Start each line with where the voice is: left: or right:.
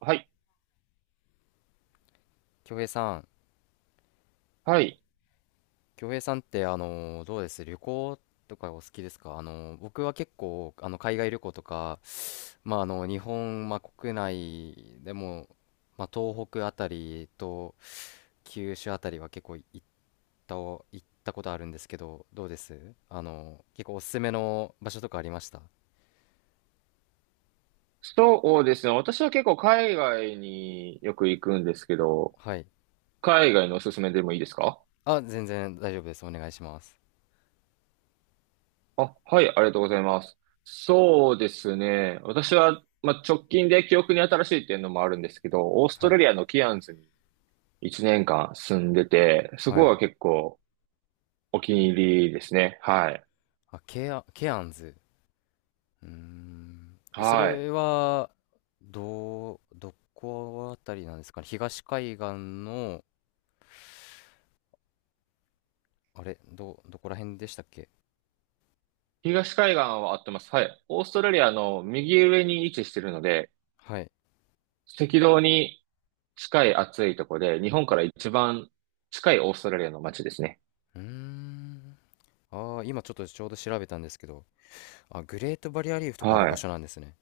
right: はい。
left: 京平さん、
right: はい。
left: 京平さんってどうです？旅行とかお好きですか？僕は結構海外旅行とか、まあ、日本、まあ、国内でも、まあ、東北あたりと九州あたりは結構た行ったことあるんですけどどうです？結構おすすめの場所とかありました？
right: そうですね。私は結構海外によく行くんですけど、
left: はい。
right: 海外のおすすめでもいいですか？
left: あ、全然大丈夫です。お願いします。
right: あ、はい、ありがとうございます。そうですね。私は、まあ、直近で記憶に新しいっていうのもあるんですけど、オースト
left: は
right: ラ
left: い、
right: リアのキアンズに1年間住んでて、そ
left: は
right: こ
left: い。
right: は結構お気に入りですね。はい。
left: あ、ケアンズ。うーん。そ
right: はい。
left: れは、どこあたりなんですかね？東海岸の、あれ、どこら辺でしたっけ？
right: 東海岸は合ってます。はい。オーストラリアの右上に位置してるので、
left: はい。
right: 赤道に近い暑いとこで、日本から一番近いオーストラリアの街ですね。
left: うーん。ああ、今ちょっとちょうど調べたんですけど、あ、グレートバリアリーフとかある
right: は
left: 場
right: い。
left: 所なんですね。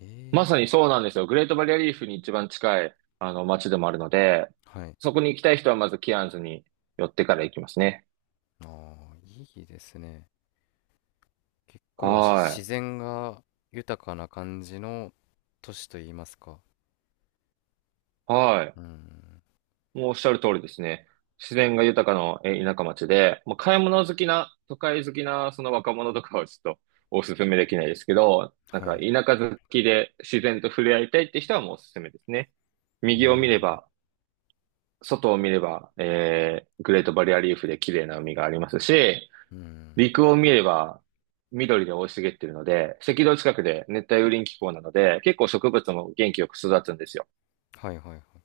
left: え
right: まさに
left: え。
right: そうなんですよ。グレートバリアリーフに一番近い、あの、街でもあるので、
left: はい。
right: そこに行きたい人はまずキアンズに寄ってから行きますね。
left: ああ、いいですね。結構
right: は
left: 自然が豊かな感じの都市といいますか？
right: い。はい。
left: うん。
right: もうおっしゃる通りですね。自然が豊かな田舎町で、まあ買い物好きな、都会好きなその若者とかはちょっとお勧めできないですけど、なん
left: は
right: か
left: い。
right: 田舎好きで自然と触れ合いたいって人はもうおすすめですね。
left: う
right: 右を見れ
left: ん。
right: ば、外を見れば、グレートバリアリーフで綺麗な海がありますし、
left: うん。
right: 陸を見れば緑で大い茂っているので、赤道近くで熱帯雨林気候なので、結構植物も元気よく育つんですよ。
left: はい、はい、はい。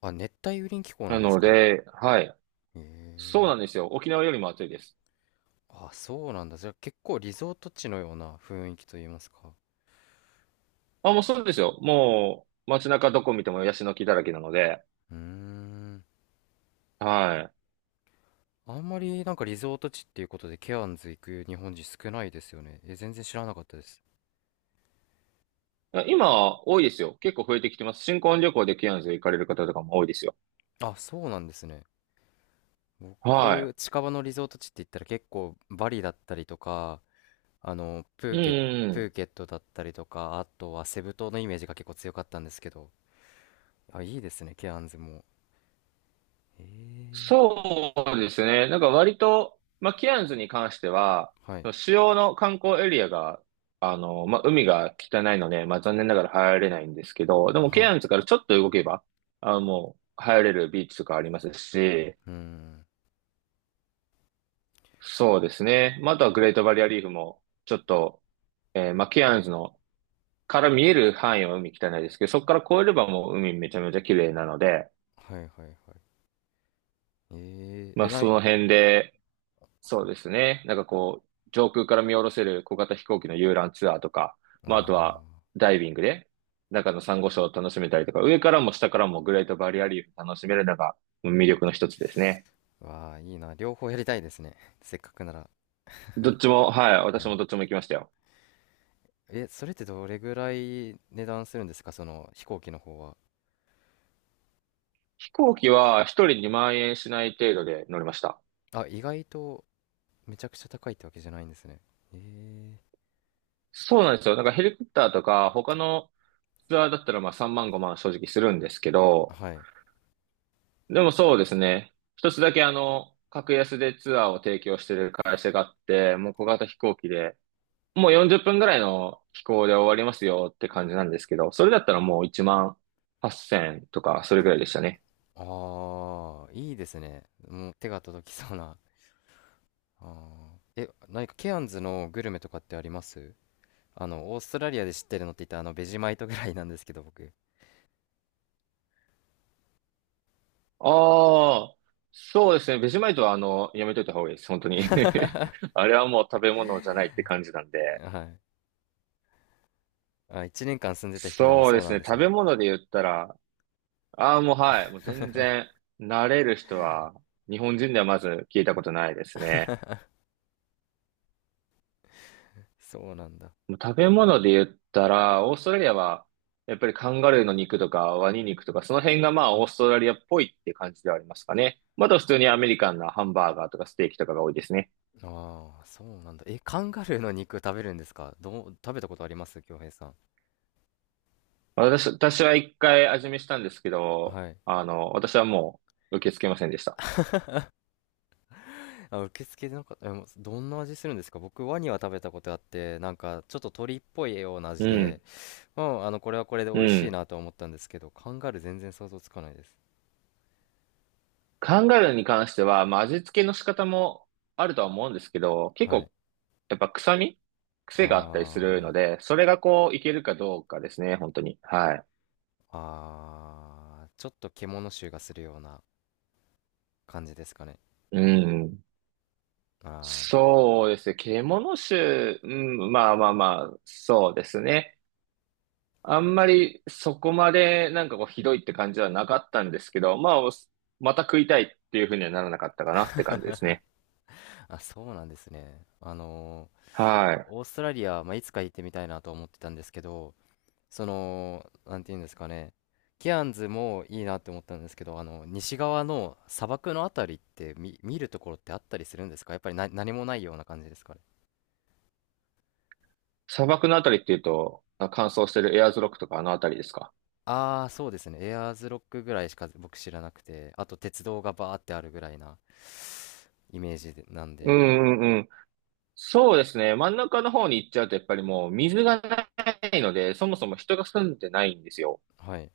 left: あ、熱帯雨林気候な
right: な
left: んです
right: の
left: か？
right: で、はい。
left: へ
right: そう
left: え。
right: なんですよ。沖縄よりも暑いです。
left: あ、そうなんだ。じゃあ結構リゾート地のような雰囲気といいますか？
right: あ、もうそうですよ。もう街中どこ見てもヤシの木だらけなので、
left: うーん。
right: はい。
left: あんまりなんかリゾート地っていうことでケアンズ行く日本人少ないですよね。え、全然知らなかったです。
right: いや今、多いですよ。結構増えてきてます。新婚旅行でケアンズ行かれる方とかも多いですよ。
left: あ、そうなんですね。僕、
right: は
left: 近場のリゾート地って言ったら結構バリだったりとか、あの、プ
right: い。
left: ー
right: う
left: ケ、プ
right: ん。
left: ーケットだったりとか、あとはセブ島のイメージが結構強かったんですけど。あ、いいですね、ケアンズも。へえ。
right: そうですね。なんか割と、まあ、ケアンズに関しては、
left: はい。
right: その主要の観光エリアが、あの、まあ、海が汚いので、まあ、残念ながら入れないんですけど、でも
left: は
right: ケ
left: い。
right: アンズからちょっと動けば、あもう入れるビーチとかありますし、
left: うーん。
right: そうですね。まあ、あとはグレートバリアリーフも、ちょっとえーマキアンズのから見える範囲は海汚いですけど、そこから越えればもう海めちゃめちゃ綺麗なので、
left: はい、はい、はい。
right: ま
left: え、
right: あ
left: な
right: そ
left: い、
right: の辺で、そうですね、なんかこう、上空から見下ろせる小型飛行機の遊覧ツアーとか、まああ
left: あ
right: とはダイビングで中のサンゴ礁を楽しめたりとか、上からも下からもグレートバリアリーフ楽しめるのが魅力の一つですね。
left: ー、わあ、いいな。両方やりたいですね。せっかくなら。
right: どっちも、はい、私
left: は
right: も
left: い。
right: どっちも行きましたよ。
left: え、それってどれぐらい値段するんですか？その飛行機の方は？
right: 飛行機は一人2万円しない程度で乗りました。
left: あ、意外とめちゃくちゃ高いってわけじゃないんですね。え
right: そうなんですよ。なんかヘリコプターとか他のツアーだったらまあ3万5万正直するんですけど、
left: はい。
right: でもそうですね。一つだけあの、格安でツアーを提供してる会社があって、もう小型飛行機で、もう40分ぐらいの飛行で終わりますよって感じなんですけど、それだったらもう1万8000とか、それぐらいでしたね。
left: ああ、いいですね。もう手が届きそうな。あー、え、何かケアンズのグルメとかってあります？オーストラリアで知ってるのって言ったらベジマイトぐらいなんですけど、僕。
right: ああ、そうですね。ベジマイトはあの、やめといた方がいいです。本当 に。
left: は
right: あれはもう食べ物じゃないって感じなんで。
left: い。あ、1年間住んでた人でも
right: そうで
left: そう
right: す
left: なん
right: ね。
left: です
right: 食
left: ね。
right: べ物で言ったら、ああ、もうはい。もう全 然、慣れる人は、日本人ではまず聞いたことないですね。
left: そうなんだ。
right: もう食べ物で言ったら、オーストラリアは、やっぱりカンガルーの肉とかワニ肉とか、その辺がまあオーストラリアっぽいって感じではありますかね。まだ普通にアメリカンなハンバーガーとかステーキとかが多いですね。
left: ああ、そうなんだ。え、カンガルーの肉食べるんですか？食べたことあります、京平さん？
right: 私は一回味見したんですけど、
left: はい。
right: あの、私はもう受け付けませんでした。
left: あ、受付でなんか、もうどんな味するんですか？僕、ワニは食べたことあって、なんか、ちょっと鳥っぽいような
right: う
left: 味で、
right: ん、
left: うん、これはこれで
right: う
left: 美味しい
right: ん。
left: なと思ったんですけど、カンガルー全然想像つかないです。
right: カンガルーに関しては、まあ味付けの仕方もあるとは思うんですけど、結
left: はい。
right: 構やっぱ臭み癖があったりするの
left: あ
right: で、それがこう、いけるかどうかですね、本当に。はい。
left: あ、ああ、ちょっと獣臭がするような感じですかね。
right: うん。
left: ああ。
right: そうですね。獣種、うん、まあまあまあ、そうですね。あんまりそこまでなんかこう、ひどいって感じはなかったんですけど、まあ、おまた食いたいっていうふうにはならなかったかなって感じですね。
left: あ、そうなんですね。
right: はい。
left: オーストラリア、まあ、いつか行ってみたいなと思ってたんですけど、その、なんていうんですかね、ケアンズもいいなって思ったんですけど、西側の砂漠のあたりって見るところってあったりするんですか？やっぱりな何もないような感じですかね？
right: 砂漠のあたりっていうと、乾燥してるエアーズロックとかあのあたりですか？
left: ああ、そうですね。エアーズロックぐらいしか僕知らなくて、あと鉄道がバーってあるぐらいなイメージでなん
right: う
left: で、
right: んうん、そうですね。真ん中の方に行っちゃうと、やっぱりもう水がないので、そもそも人が住んでないんですよ。
left: はい。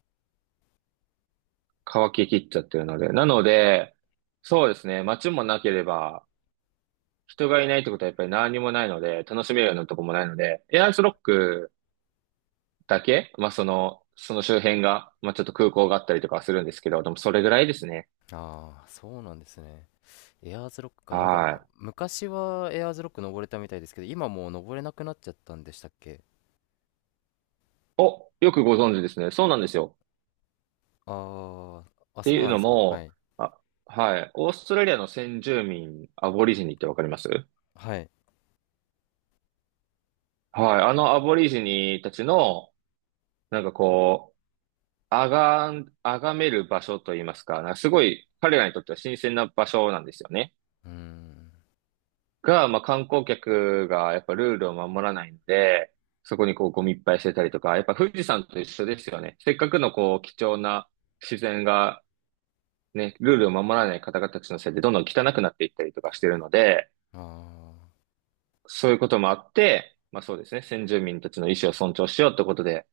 right: 乾ききっちゃってるので。なので、そうですね。街もなければ、人がいないってことはやっぱり何にもないので、楽しめるようなとこもないので、エアーズロックだけ、まあその、その周辺が、まあちょっと空港があったりとかはするんですけど、でもそれぐらいですね。
left: ああ、そうなんですね。エアーズロックか、なん
right: は
left: か
right: い。
left: 昔はエアーズロック登れたみたいですけど、今もう登れなくなっちゃったんでしたっけ？
right: お、よくご存知ですね。そうなんですよ。
left: ああ、
right: っ
left: あ、
right: て
left: そう
right: いう
left: なんで
right: の
left: すか。は
right: も、
left: い。
right: あ、はい。オーストラリアの先住民、アボリジニってわかります
left: はい。
right: はい。あのアボリジニたちの、なんかこう、あが、あがめる場所といいますか、なんかすごい彼らにとっては新鮮な場所なんですよね。
left: うーん。
right: が、まあ観光客がやっぱルールを守らないので、そこにこうゴミいっぱいしてたりとか、やっぱ富士山と一緒ですよね。せっかくのこう貴重な自然がね、ルールを守らない方々たちのせいでどんどん汚くなっていったりとかしてるので、
left: あ
right: そういうこともあって、まあそうですね、先住民たちの意思を尊重しようってことで、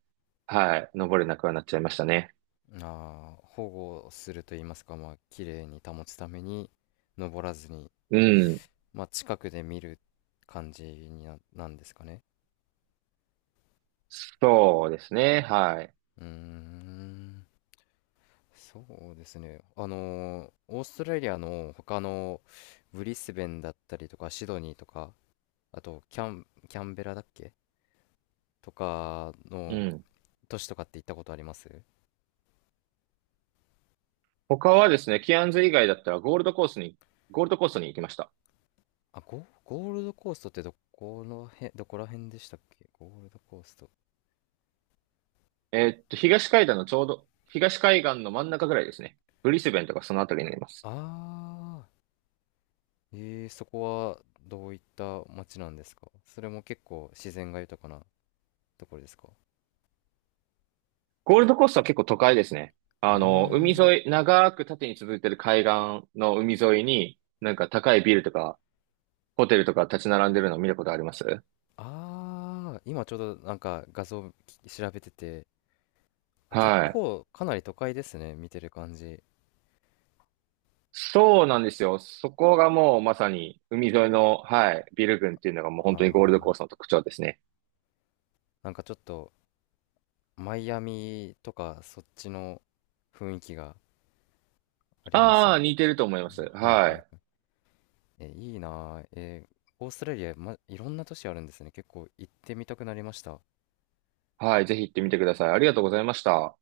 right: はい、登れなくはなっちゃいましたね。
left: ーあー、保護すると言いますか、まあ、綺麗に保つために登らずに、
right: うん。
left: まあ、近くで見る感じになんですかね？
right: そうですね。はい。
left: うーん。そうですね。オーストラリアの他のブリスベンだったりとかシドニーとか、あと、キャンベラだっけ、とか
right: う
left: の
right: ん。
left: 都市とかって行ったことあります？
right: 他はですね、キアンズ以外だったらゴールドコーストに行きました。
left: あ、ゴールドコーストってどこの辺、どこら辺でしたっけ、ゴールドコースト？
right: えーっと、東海岸のちょうど、東海岸の真ん中ぐらいですね。ブリスベンとかそのあたりになります。
left: ああ、そこはどういった街なんですか？それも結構自然が豊かなところですか？
right: ゴールドコーストは結構都会ですね。
left: うー
right: あの、海
left: ん。
right: 沿い、長く縦に続いてる海岸の海沿いに、なんか高いビルとか、ホテルとか立ち並んでるのを見たことあります
left: ああ、今ちょうどなんか画像調べてて、あ、結
right: はい。
left: 構かなり都会ですね、見てる感じ。
right: そうなんですよ。そこがもうまさに海沿いの、はい、ビル群っていうのがもう
left: あ
right: 本当にゴールドコー
left: あ、
right: ストの特徴ですね。
left: なんかちょっとマイアミとかそっちの雰囲気があります
right: ああ、
left: ね。
right: 似てると思いま
left: う
right: す。
left: ん、はい、
right: は
left: はい、はい。
right: い。
left: え、いいなあ、オーストラリア、ま、いろんな都市あるんですね。結構行ってみたくなりました。
right: はい、ぜひ行ってみてください。ありがとうございました。